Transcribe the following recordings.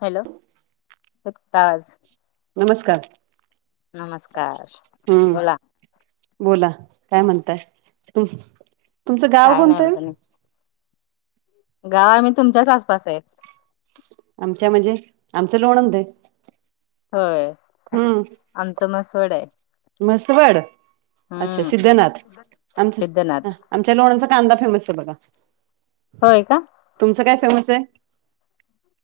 हॅलोताज नमस्कार. नमस्कार हम्म बोला बोला काय म्हणताय तु तुमचं गाव काय नाही कोणतं आहे बघ गाव आम्ही तुमच्याच आसपास आहे आमच्या म्हणजे आमचं लोणंद होय आमचं मसवड आहे हम्म मसवड अच्छा सिद्धनाथ हम्म आमच सिद्धनाथ आमच्या लोणांचा कांदा फेमस आहे बघा होय का तुमचं काय फेमस आहे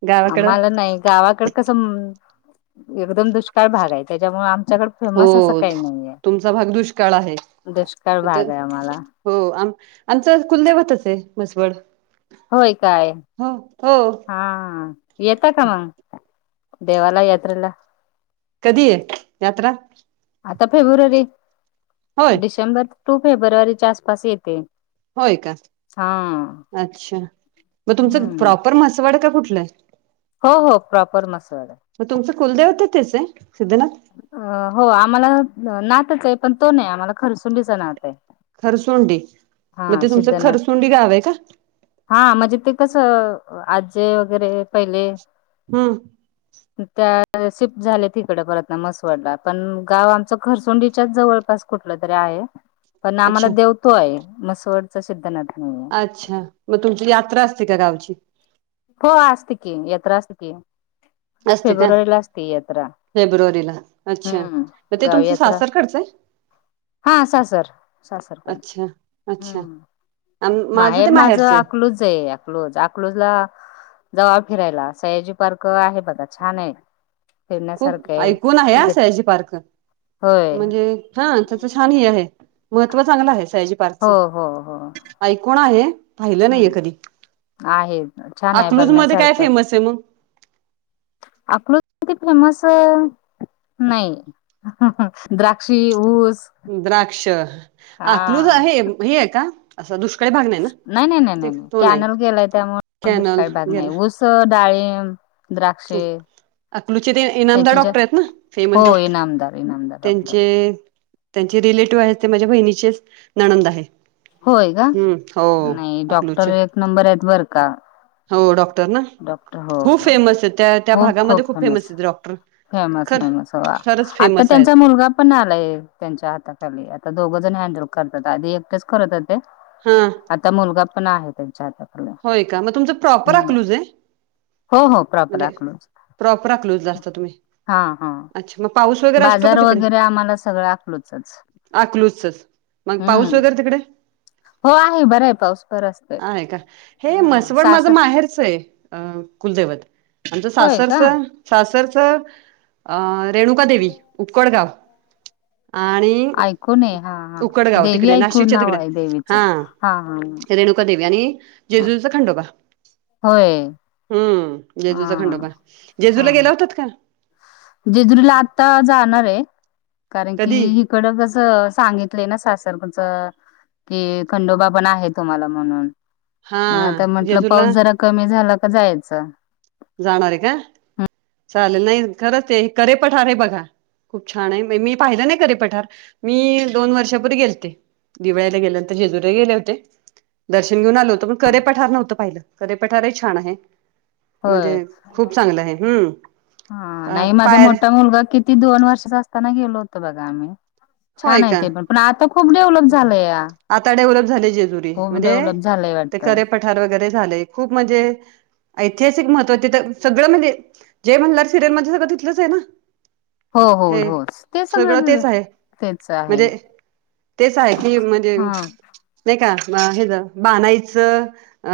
गावाकडं आम्हाला नाही गावाकड कसं एकदम दुष्काळ भाग आहे त्याच्यामुळे आमच्याकड हो तुमचा भाग दुष्काळ आहे दुष्काळ तर भाग आहे आम्हाला हो आम आमचं कुलदेवतच आहे म्हसवड होय काय हो हो हा येत का मग देवाला यात्रेला कधी आहे यात्रा. आता फेब्रुवारी होय डिसेंबर टू फेब्रुवारीच्या आसपास येते. होय का हा अच्छा मग तुमचं हम्म प्रॉपर म्हसवाड का कुठलं आहे हो हो प्रॉपर म्हसवड मग तुमचे कुलदेवते त्याचे सिद्धनाथ अ हो आम्हाला नातच आहे पण तो नाही आम्हाला खरसुंडीचा नात आहे खरसुंडी मग हा ते तुमचं सिद्धनाथ खरसुंडी गाव आहे का हा म्हणजे ते कसं आजे वगैरे पहिले. हम्म त्या शिफ्ट झाल्या तिकड परत ना मसवडला पण गाव आमच खरसुंडीच्याच जवळपास कुठलं तरी आहे पण आम्हाला अच्छा देवतो आहे म्हसवडचा सिद्धनाथ नाही अच्छा मग तुमची यात्रा असते का गावची. हो असत की यात्रा असते की असते का फेब्रुवारीला असते यात्रा फेब्रुवारीला अच्छा हम्म. म ते गाव तुमचं यात्रा सासर खडचंय हा सासर सासर कडच अच्छा अच्छा हम्म आम- माझं ते माहेर माझ माहेरचं आहे अकलूज आहे अकलोज अकलोजला जवळ फिरायला सयाजी पार्क आहे बघा छान आहे. फिरण्यासारखं खूप आहे ऐकून आहे सयाजी पारकर होय म्हणजे हा त्याचं छान ह आहे महत्त्व चांगलं आहे सायजी पार्क हो हो हो. ऐकण आहे पाहिलं नाहीे हम्म कधी आहे छान आहे अकलूज मध्ये काय बघण्यासारखं फेमस आहे मग अकलू किती फेमस नाही द्राक्षी ऊस द्राक्ष आकलूज हा आहे हे का अस दुष्काळी भाग. नाही नाही नाही ते नाही नाही तो कॅनल केलाय त्यामुळे कॅनल दुष्काळी भाग नाही गेला ऊस डाळीम. द्राक्षे अकलूचे ते इनामदार त्याचीच्या डॉक्टर आहेत ना फेमस हो डॉक्टर इनामदार इनामदार डॉक्टर त्यांचे त्यांचे रिलेटिव्ह आहे ते माझ्या बहिणीचेच नणंद आहे होय का हम्म हो नाही डॉक्टर अकलूचे एक नंबर आहेत बर का हो डॉक्टर ना डॉक्टर हो खूप हो फेमस आहे त्या त्या भागामध्ये खूप फेमस आहे डॉक्टर फेमस खर फेमस खरंच आता फेमस आहेत त्यांचा मुलगा पण आलाय त्यांच्या हाताखाली आता दोघं जण हँडल करतात आधी एकटेच करत होते हा आता मुलगा पण आहे त्यांच्या हातात. होय का मग तुमचं प्रॉपर आकलूज आहे हो हो प्रॉपर म्हणजे अकलूज प्रॉपर अक्लूजला असता तुम्ही. हा हा अच्छा मग पाऊस वगैरे असतो का बाजार वगैरे आम्हाला सगळं अकलूजच. अकलूजच मग पाऊस हम्म वगैरे तिकडे? हो आहे बर आहे. पाऊस पर असते आहेय का हे हा म्हसवड माझं सासर माहेरच आहे. अ कुलदैवत आमचं होय सासरच. का सासरचं अ रेणुका देवी उटकड गाव आणि ऐकूनये हा हा उकडगाव देवी तिकडे ऐकू नाशिकच्या नाव आहे देवीच हा हा. हे रेणुका देवी आणि जेजुरीचा खंडोबा. हे. हम्म जेजूरचा खंडोबा हा जेजूरला हा. गेल्या होतात का जेजुरीला आता जाणार आहे कारण कधी की कडं कसं सांगितलंय ना सासर कुचं. कि खंडोबा पण आहे तुम्हाला म्हणून हा मग आता म्हंटलं पाऊस जेजूला जरा कमी झाला का जायचं. जाणार आहे का चालेल नाही खरंच आहे करेपठारे बघा. खूप छान आहे मी पाहिलं नाही करे पठार मी दोन वर्षापूर्वी गेलते. दिवाळायाला गेल्यानंतर जेजूरे गेले होते. दर्शन घेऊन आलो होतंण करे पठार नव्हतं पहिलं करेपठारही छान आहे. होय म्हणजे खूप चांगलं आहे हम्म हा नाही माझा पायर मोठा मुलगा किती त दोन वर्ष असताना गेलो होतं बघा आम्ही होय छान आहे का ते पण. पण आता खूप डेव्हलप झालंय या आता डेव्हलप झाले जेजुरी खूप म्हणजे डेव्हलप झालंय ते वाटत. करे वगैरे झाले खूप म्हणजे ऐतिहासिक महत्त्वा ते तर सगळं म्हणजे जय मण्हार सिरियल मध्ये सगळं तिथलंच आहे ना. हो हो हे होच ते सगळं सगळ तेच आहे तेच आहेत. म्हणजे तेच आहे की म्हणजे नाही का हेज बाणाईच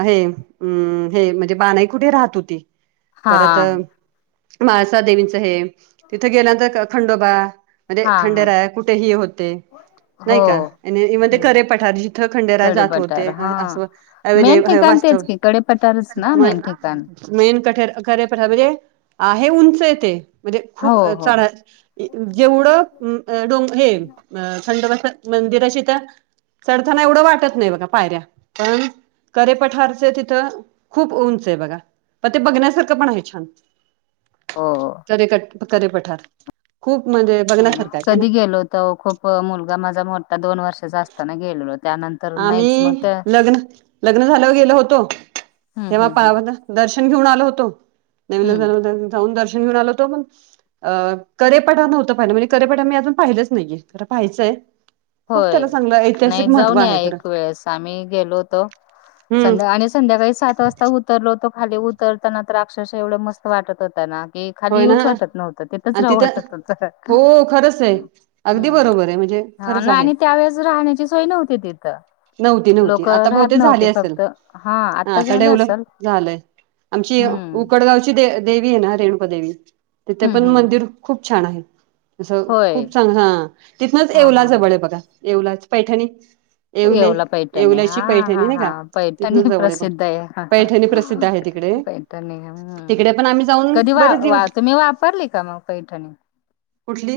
हे अम् हे म्हणजे बानाई कुठे राहत होती. हा परत माळसा देवीच हे तिथं गेल्यानंतर खंडोबा हा म्हणजे हा खंडेराय कुठेही होते. नाही हो. का म्हण ते हम्म करे पठार जिथं खंडेरा कडी जात पटार होते हा अस अ म्हणजे मेन ठिकाण वास्तव तेच की कडेपटारच ना मेन ठिकाण मेन [unintelligible] म्हणजे आहे उंच ते. म्हणजे हो हो. खूपढ जेवढं डोंग हे थंडस. मंदिराशी तर चढताना एवढं वाटत नाही बघा पायऱ्या पण करे पठारच तिथं खूप उंच आहे बघा प ते बघण्यासारखं पण आहे छान. [inaudible] हो हो. करे करेपठार खूप म्हणजे हम बघण्यासारखं आहे ना कधी गेलो होतो खूप मुलगा माझा मोठा दोन वर्षाचा असताना गेलेलो. त्यानंतर नाहीच मग आम्ही त्या लग्न लग्न झाल्यावर गेलो होतो हम्म तेव्हा हम्म पा हम्म दर्शन घेऊन आलो होतो हम्म नेवी जाऊन दर्शन घेऊन आलो होतो पण अ कडेपठार नव्हत पाहिलं म्हणजे कडेपठार मी अजून पाहिलंच नाहीये खर पाहायचंय. खूप होय. त्याला चांगलं ऐतिहासिक नाही महत्व जाऊन या आहे. खरं एक वेळेस आम्ही गेलो होतो हम्म संध्या आणि संध्याकाळी सात वाजता हो उतरलोतो खाली उतरताना तर अक्षश एवढ मस्त वाटत होताना की खाली होय ना येऊच वाटत नव्हतं तेथच आणि राव तिथं वाटत नत हो खरंच आहे अगदी हम्म. बरोबर आहे म्हणजे हा खरंच आहे आणि त्यावेेळेस राहण्याची सोय नव्हती तिथं. नव्हती नव्हती लोक आता राहत बहुतेच झाली नव्हते असेल फक्त हा आता झालं डेव्हलप असेल झालंय. आमची हम्म उकड वडगावची दे देवी आहे ना रेणुका देवी तिथे हम्म हम्म पण हम्म. मंदिर खूप छान आहे. असं होय खूप चांग हा तिथनंच हा येवला हा हा जवळ आहे बघा येवला पैठणी. येवले येवला पैठणी येवल्याची हा पैठणी हा नाही हा का तिथनं पैठणी जवळ आहे बघ प्रसिद्ध आहे. पैठणी प्रसिद्ध आहे तिकडे पैठ नाही तिकडे पण आम्ही जाऊन कधी. वा बरेच वा दिवस तुम्ही वापरली का मग पैठणी कुठली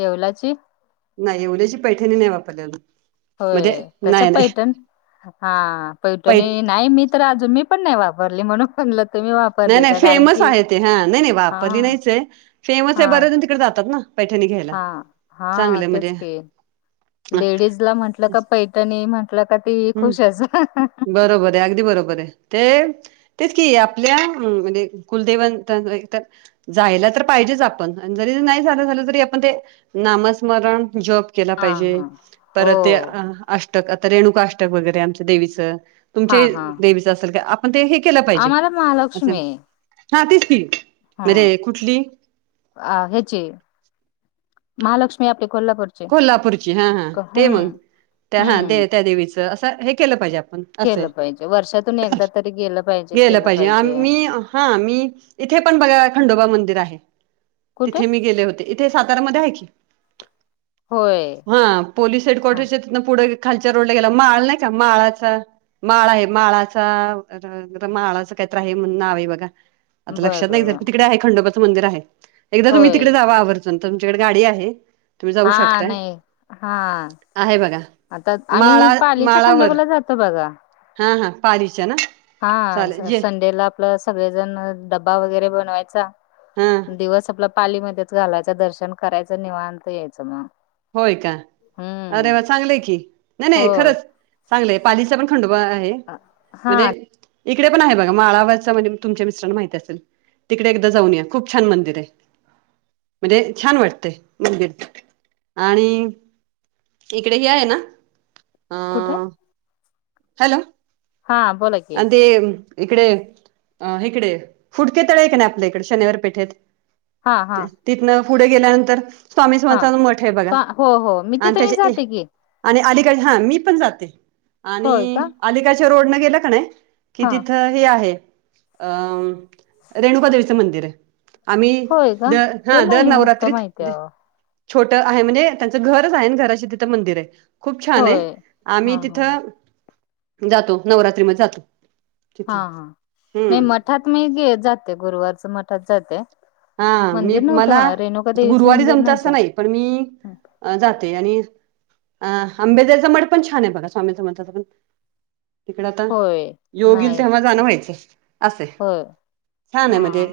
येवलाची नाही एवढ्याची पैठणी नाही वापरल्या होय तस पैठण हा पै पैठणी नाही मी तर अजून मी पण नाही वापरली म्हणूनलं तुम्ही नाही वापरली नाही का कारण फेमस की आहे ते हा नाही हा नाही [unintelligible] नाहीच आहे फेमस आहे बरेचजण तिकडे जातात ना पैठणी घ्यायला हा हा हा हा चांगलं तेच म्हणजे की लेडीज ला म्हटल का पैटणी म्हंटलं का ते खुश हम्म आहे बरोबर आहे अगदी बरोबर आहे ते तेच कि आपल्या म्हणजे कुलदेवन तर.. जायला तर पाहिजेच आपण जरी नाही झा झालं तरी आपण ते नामस्मरण जप केला हा पाहिजे हा हो परत ते अ अष्टक आता रेणुका अष्टक वगैरे आमच्या देवीचं तुमच्या हा हा देवीचं असेल का पण ते हे केलं पाहिजे आम्हाला असं महालक्ष्मी हा तीच ती म्हणजे कुठली अ ह्याचे महालक्ष्मी आपले कोल्हापूर कोल्हापूरची हा हा ते मग त्या हा हम्म दे त्या देवीचं असं हे केलं पाहिजे आपण असं केलं पाहिजे वर्षातून एकदा तरी गेलं पाहिजे गेला केलं पाहिजे मी हा मी.. इथे पण बघा खंडोबा मंदिर आहे कुठे तिथे मी गेले होते इथे सातारामध्ये आहे की होय हा पोलीस हा हेडक्टरसच्या तिथं पुढे खालच्या रोडला गेला माळ नाही का माळाचा माळ आहे माळाचा [unintelligible] माळाच काहीतर आहे म्हणून नाव आहे बघा बर आता लक्षात नाही बर जर बर. क तिकडे आहे खंडोबाचं मंदिर आहे. एकदा तुम्ही होय तिकडे जावा आव र तुमच्याकडे गाडी आहे तुम्ही जाऊ शकता हा नाही हा आता आम्ही माळा पालीच्या माळावर खंडोबाला जातो बघा हा हा पाच ना चालेल हा जे संडेला आपलं सगळेजण डब्बा वगैरे बनवायचा हा दिवस आपला पालीमध्येच घालायचा दर्शन करायचं निवांत यायचं मग होय का हम्म अरे म चांगलंय की नाही हो नाही खरंच चांगलंय पालीचा पण खंडोबा आहे म्हणजे हा इकडे पण आहे बघा माळावरचं म्हणजे तुमच्या मिस्टरांना माहती असेल तिकडे एकदा जाऊन या खूप छान मंदिर आहे म्हणजे छान वाटतय मंदिर आणि इकडे हि आहे. ना अ कुठे हॅलो हा बोला की आणि ते इकडे अ इकडे फुडके तळे आहे का नाही आपल्या इकडे शनिवार पेठेत. हा हा तिथन पुढे गेल्यानंतर स्वामी हा संवथला मोठ आहे बघा हो हो मी आणि तिथे मी त्याच्या जाते की आणि अलीगड हा मी पण जाते आणि होय का अलीकच्या रोड न गेला का नाही कि हा तिथं हे आहे अं रेणुकादेवीचं मंदिर आहे. आम्ही होय द का ते हा दर नाही होत नवरात्रीत माहिती आहे. छोटं आहे म्हणजे त्यांचं घरचं आहे आणि घराशी तिथं मंदिर आहे खूप छान आहे होय आम्ही हा हा तिथं जातो नवरात्रीमध्येध्ये जातो हा तिथे हा नाही हम्म. मठात मीे जाते गुरुवारच मठात जाते. हा मी मंदिर नव्हतं मला म रेणुका देवीचं गुरुवारी मंदिर जमत असं नव्हतं नाही पण मी हं. जाते. आणि अ आंबेदरचं मठ पण छान आहे बघा स्वामी समर्थांचा पण तिकडे आता होय योगईल नाही तेव्हा जाणं व्हायचं असे होय छान हा आहे मध्ये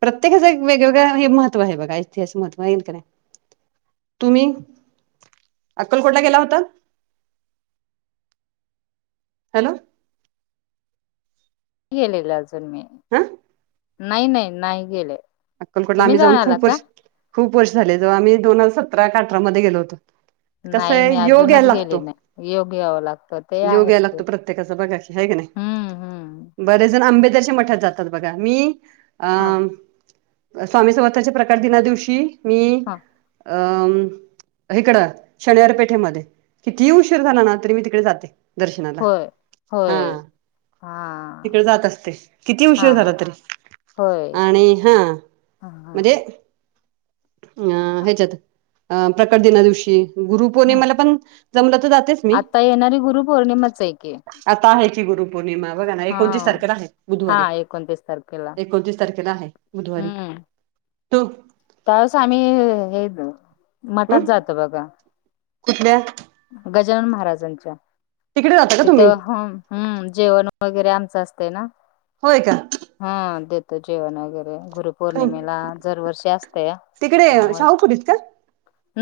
प्रत्येकाच एक वेगवेगळा हे महत्व आहेघा इतिहास महत्व येईल का नाही तुम्ही अक्कलकोटला गेला होता? हॅलो! केलेला सल मी. हा! नाही, नाही, नाही गेले. अक्कलकोटला तुम्ही आम्ही जाऊन आला खूप का? वर्ष खूप वर्ष झाले. जव्हा आम्ही दोन हजार सतरा का‌ अठरामध्ये गेलो होतो. नाही कसाय मी अजूनच योग्यायला लागतो, गेले नाही. योग यावं लागतं ते योग्या आहेच की. लागतो प्रत्येकाचा बघाकि हे का नाही. हम्म हम्म. बरेच जण आंबेदरच्या मठात जातात बघा, मी अ हां स्वामी समर्थाच्या प्रकार दिना दिवशी मी हां. अं इकड शनियार पेठेमध्ये कितीही उशीर झाला ना तरी मी तिकडे जाते. दर्शनाला हा. हा. तिकडे जात असते, किती उशीर झाला तरी आणि हा हा, म्हणजे हा. अ ह्याच्यात अ प्रकट दिना दिवशी गुरु हं. पौर्णिमाला पण जमला तर जातेच मी. आता येणारी गुरुपौर्णिमाच आहे की. आता आहे की गुरुपौर्णिमा बघा ना एकोनतिस हां. तारखेला आहे बुधवारी. हां. एकोणतीस तारखेला. एकोणतीस तारखेला आहे बुधवारी त त्यावस आम्ही हे मठात हम् जातो बघा. कुठल्या? गजानन महाराजांच्या तिकडे जाता का तुम्ही तिथं हा हम्म, जेवण वगैरे आमचं असते ना. होय का. हा देतो जेवण वगैरे गरुप पौर्णिमेला दरवर्षी असतेया तिकडे त्यामुळे शाहूपुरीत का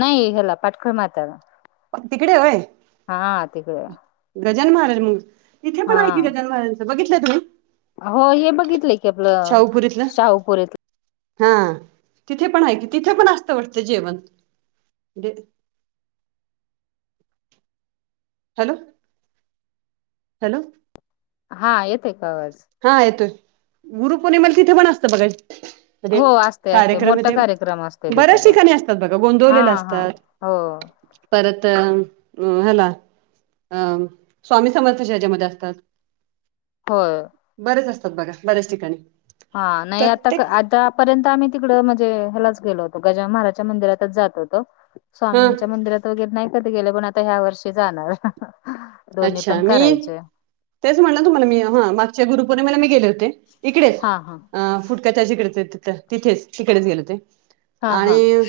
नाही हला पाटकळ मातार पण तिकडे आहेय. हा आ तिकडे. गजानन महाराज म्हणून तिथे पण आहे की गजन महाराज बघितलं तुम्ही. अ हो हे बघितलंय क शाहूपुरीतलं. हा तिथे पण आहे कि, तिथे पण असतं वाटत जेवण. हॅलो! हॅलो! हा येते का आवाज? हा येतोय गुरुपौर्णिमेला तिथे पण असतं बघा. हो असतय असतय कार्यक्रम आहे मोठा ते कार्यक्रम असतोय तिथं बऱ्याच पण ठिकाणी असतात बघा हा गोंदवलेला हा असतात. हो परत अ हला अ स्वामी समर्थच्यामध्ये असतात. होय. बरेच असतात बघा बऱ्याच ठिकाणी. हा नाही आता, प्रत्येक आता पर्यंत आम्ही तिकडं म्हणजे ह्याच गेलो होतो, गजान महाराजच्या मंदिरातच जात होतो. हा स्वामींच्या मंदिरात वगैरे नाही कधी गेले पण आता ह्या वर्षी जाणार. दोन्ही अच्छा! पण मी करायचे तेच म्हणल तुम्हाला मी हा मागच्या गुरुपौर्णिमेला मी गेले होते. इकडेच हा हा अ फुटक त्याजिकडे तिथेच तिकडेच गेलो होते. हा हा आणि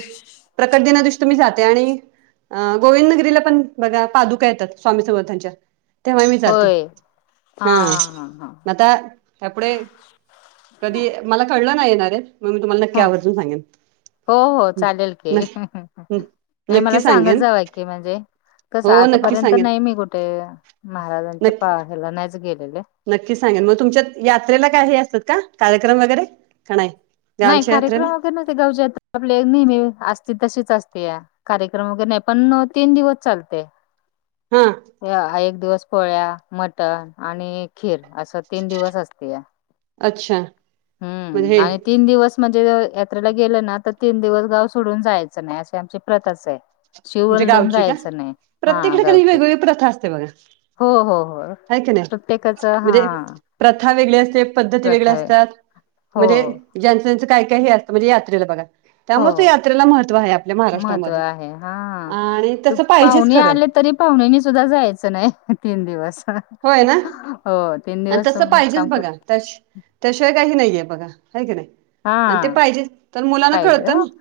प्रकट दिना दिशी तुम्ही जाते, आणि अ गोविंदनगरीला पण बघा पादुका येतात स्वामी समर्थांच्या. तेव्हा मी जाते. होय हा हा हा आता त्यापुढे कधी मला कळलं नाही येणारे मग मी तुम्हाला नक्की हा आवर्जून सांगेन. हो हो चालेल की नाही ह नाही नक्की मला सांगत सांगेन जाव की म्हणजे कसं हो नक्की आतापर्यंत सांगेन नाही मी कुठे महाराजांच्या नक्की पा हला नाहीच गेलेले. नक्की सांगेन मग तुमच्या यात्रेला काय हे असतात का कार्यक्रम वगैरे का नाही. नाही गावच्या यात्रेला कार्यक्रम वगैरे नते गावच्या आपले नेहमी असते तसेच असते या कार्यक्रम वगैरे नाही पण तीन दिवस चालते. हा एक दिवस पोळ्या मटण आणि अर अस तीन दिवस असते अच्छा म्हणजे हम् हे आणि तीन दिवस म्हणजे यात्रेला गेलं ना तर तीन दिवस गाव सोडून जायचं नाही अशी आमची प्रथच आहे. तुमच्या शिवणडोून गावची का? जायचं नाही हा प्रत्येकाकडे कणी गावचे वेगवेगळी प्रथा असते बघा हो हो हो हाय की नाही प्रत्येकाच हा म्हणजे प्रथा वेगळी असते पद्धती वेगळे प्रथा आहे असतात हो म्हणजे ज्यांचं त्यांचं काही काही हे असतं म्हणजे यात्रेला बघा हो त्यामुळे यात्रेला महत्त्व आहे आपल्या महत्त्व महाराष्ट्रामध्ये आहे हा आणि त तसं पाहिजेच पाहुणे खरं आले तरी पाहुण्यानी सुद्धा जायचं नाही तीन दिवस होय ना हो तीन आणि दिवस तसं मग काम पाहिजेच बघा करते. त्याशिवाय काही नाहीये बघा आहे की नाही हा आणि ते पाहिजे तर मुलांना पाहिजे कळतं हो ना.